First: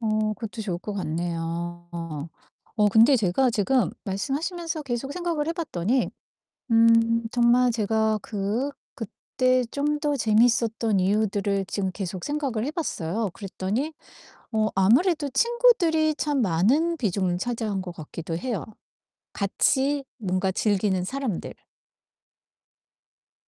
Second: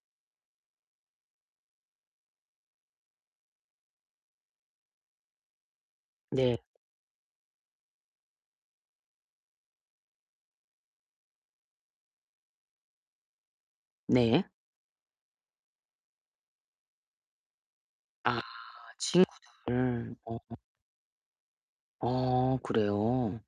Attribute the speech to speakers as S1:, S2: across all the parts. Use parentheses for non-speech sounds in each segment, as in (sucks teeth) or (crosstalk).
S1: 어 그것도 좋을 것 같네요. 어 근데 제가 지금 말씀하시면서 계속 생각을 해 봤더니
S2: 네.
S1: 음 정말 제가 그 그때 좀 더 재밌었던 이유들을 지금 계속 생각을 해 봤어요. 그랬더니
S2: 네.
S1: 어 아무래도 친구들이 참 많은 비중을 차지한 것 같기도
S2: 아
S1: 해요. 같이
S2: 친구들. 어.
S1: 뭔가 즐기는 사람들.
S2: 어 그래요?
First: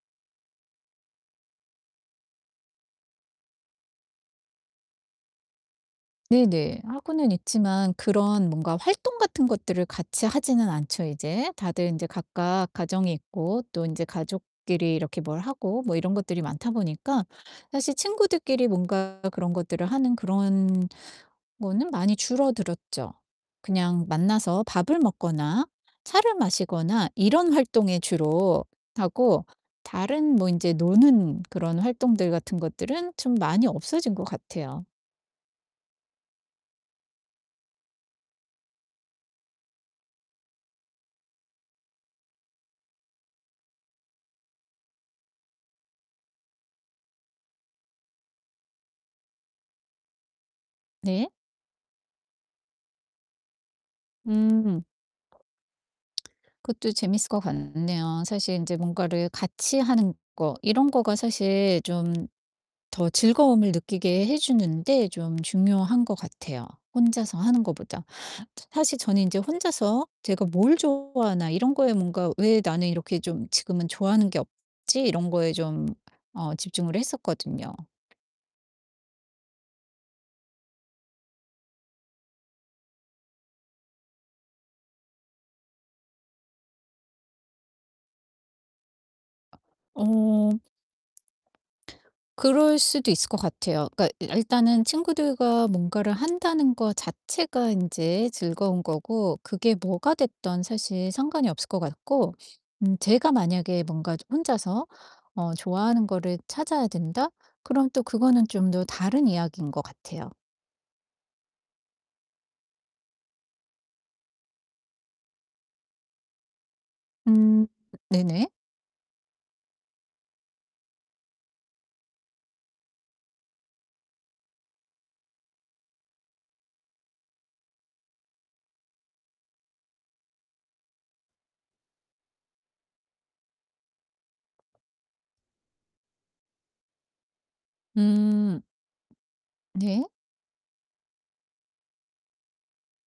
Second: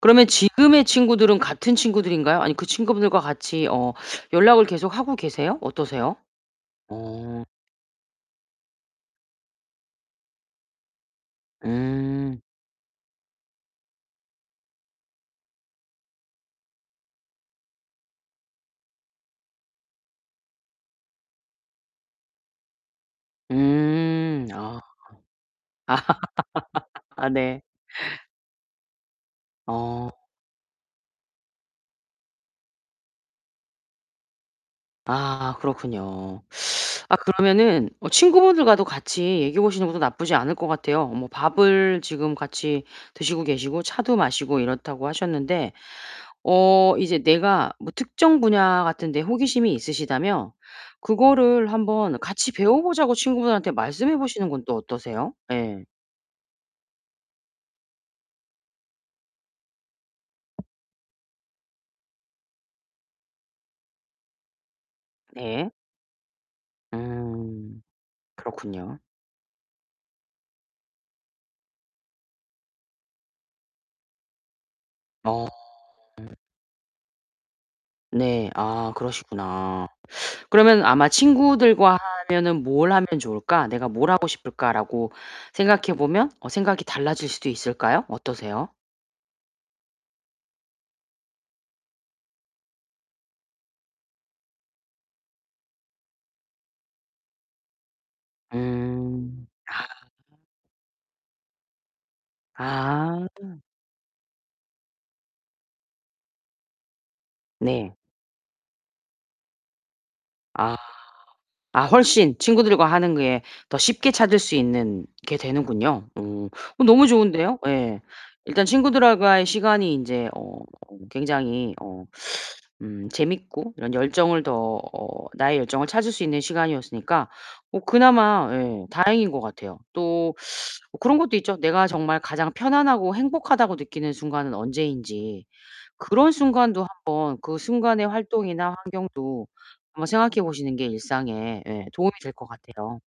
S2: 그러면 지금의 친구들은 같은 친구들인가요 아니면 그 친구분들과 같이 어 연락을 계속 하고 계세요? 어떠세요?
S1: 네네. 하고는
S2: 어.
S1: 있지만 그런 뭔가 활동 같은 것들을 같이 하지는 않죠, 이제. 다들 인제
S2: 음.
S1: 각각 가정이 있고 또 인제 가족끼리 이렇게 뭘 하고 뭐 이런 것들이 많다 보니까 사실 친구들끼리 뭔가 그런 것들을 하는 그런 거는 많이 줄어들었죠. 그냥
S2: 음.
S1: 만나서
S2: 아.
S1: 밥을 먹거나 차를
S2: (laughs)
S1: 마시거나
S2: 아
S1: 이런
S2: 네.
S1: 활동에 주로 하고
S2: 어.
S1: 다른 뭐 인제 노는 그런 활동들 같은 것들은 좀 많이 없어진 것 같아요.
S2: 아 그렇군요. (sucks teeth) 아 그러면은 어 친구분들과도 같이 얘기해 보시는 것도 나쁘지 않을 것 같아요. 뭐 밥을 지금 같이 드시고 계시고 차도 마시고 이렇다고 하셨는데 어 이제 내가 뭐 특정 분야 같은 데 호기심이 있으시다면
S1: 네.
S2: 그거를 한번 같이 배워 보자고 친구분한테 말씀해 보시는 건 또
S1: 음.
S2: 어떠세요? 예.
S1: 그것도 재밌을 것 같네요. 사실 인제 뭔가를 같이 하는 거 이런 거가 사실 좀 더 즐거움을 느끼게 해 주는 데 좀
S2: 네.
S1: 중요한 것 같아요, 혼자서 하는
S2: 음.
S1: 거보다. 사 사실
S2: 그렇군요.
S1: 저는 인제 혼자서 제가 '뭘 좋아하나.' 이런 거에 뭔가 '왜 나는 이렇게 좀 지금은 좋아하는 게 없지?' 이런
S2: 어.
S1: 거에 좀 어 집중을 했었거든요.
S2: 네. 아 그러시구나. 그러면 아마 '친구들과 하면은 뭘 하면 좋을까? 내가 뭘 하고 싶을까?'라고 생각해 보면 어 생각이 달라질 수도 있을까요? 어떠세요?
S1: 어. 그럴 수도 있을 것 같아요. 그러니까 아 일단은 친구들과 뭔가를 한다는 것 자체가 인제 즐거운 거고,
S2: 음.
S1: 그게
S2: 아.
S1: 뭐가 됐던 사실 상관이 없을 것 같고 음
S2: 아.
S1: 제가 만약에 뭔가 저 혼자서 어 '좋아하는 거를 찾아야 된다.' 그럼
S2: 네.
S1: 또 그거는 좀 더 다른 이야기인 것 같아요.
S2: 아. 아 훨씬 친구들과 하는 게 더 쉽게 찾을 수 있는 게 되는군요. 오. 어 너무 좋은데요
S1: 음.
S2: 예.
S1: 네네.
S2: 일단 친구들하 과의 시간이 인제 어 굉장히 어 음 재밌고 이런 열정을 더 어 나의 열정을 찾을 수 있는 시간이었으니까 뭐 그나마 예 다행인 것 같아요. 또 (sucks teeth) 어 그런 것도 있죠. 내가 정말 가장 편안하고 행복하다고 느끼는 순간은 언제인지 그런 순간도 한번 그 순간의
S1: 음.
S2: 활동이나 환경도
S1: 네.
S2: 한번 생각해 보시는 게 일상에 예 도움이 될 것 같아요.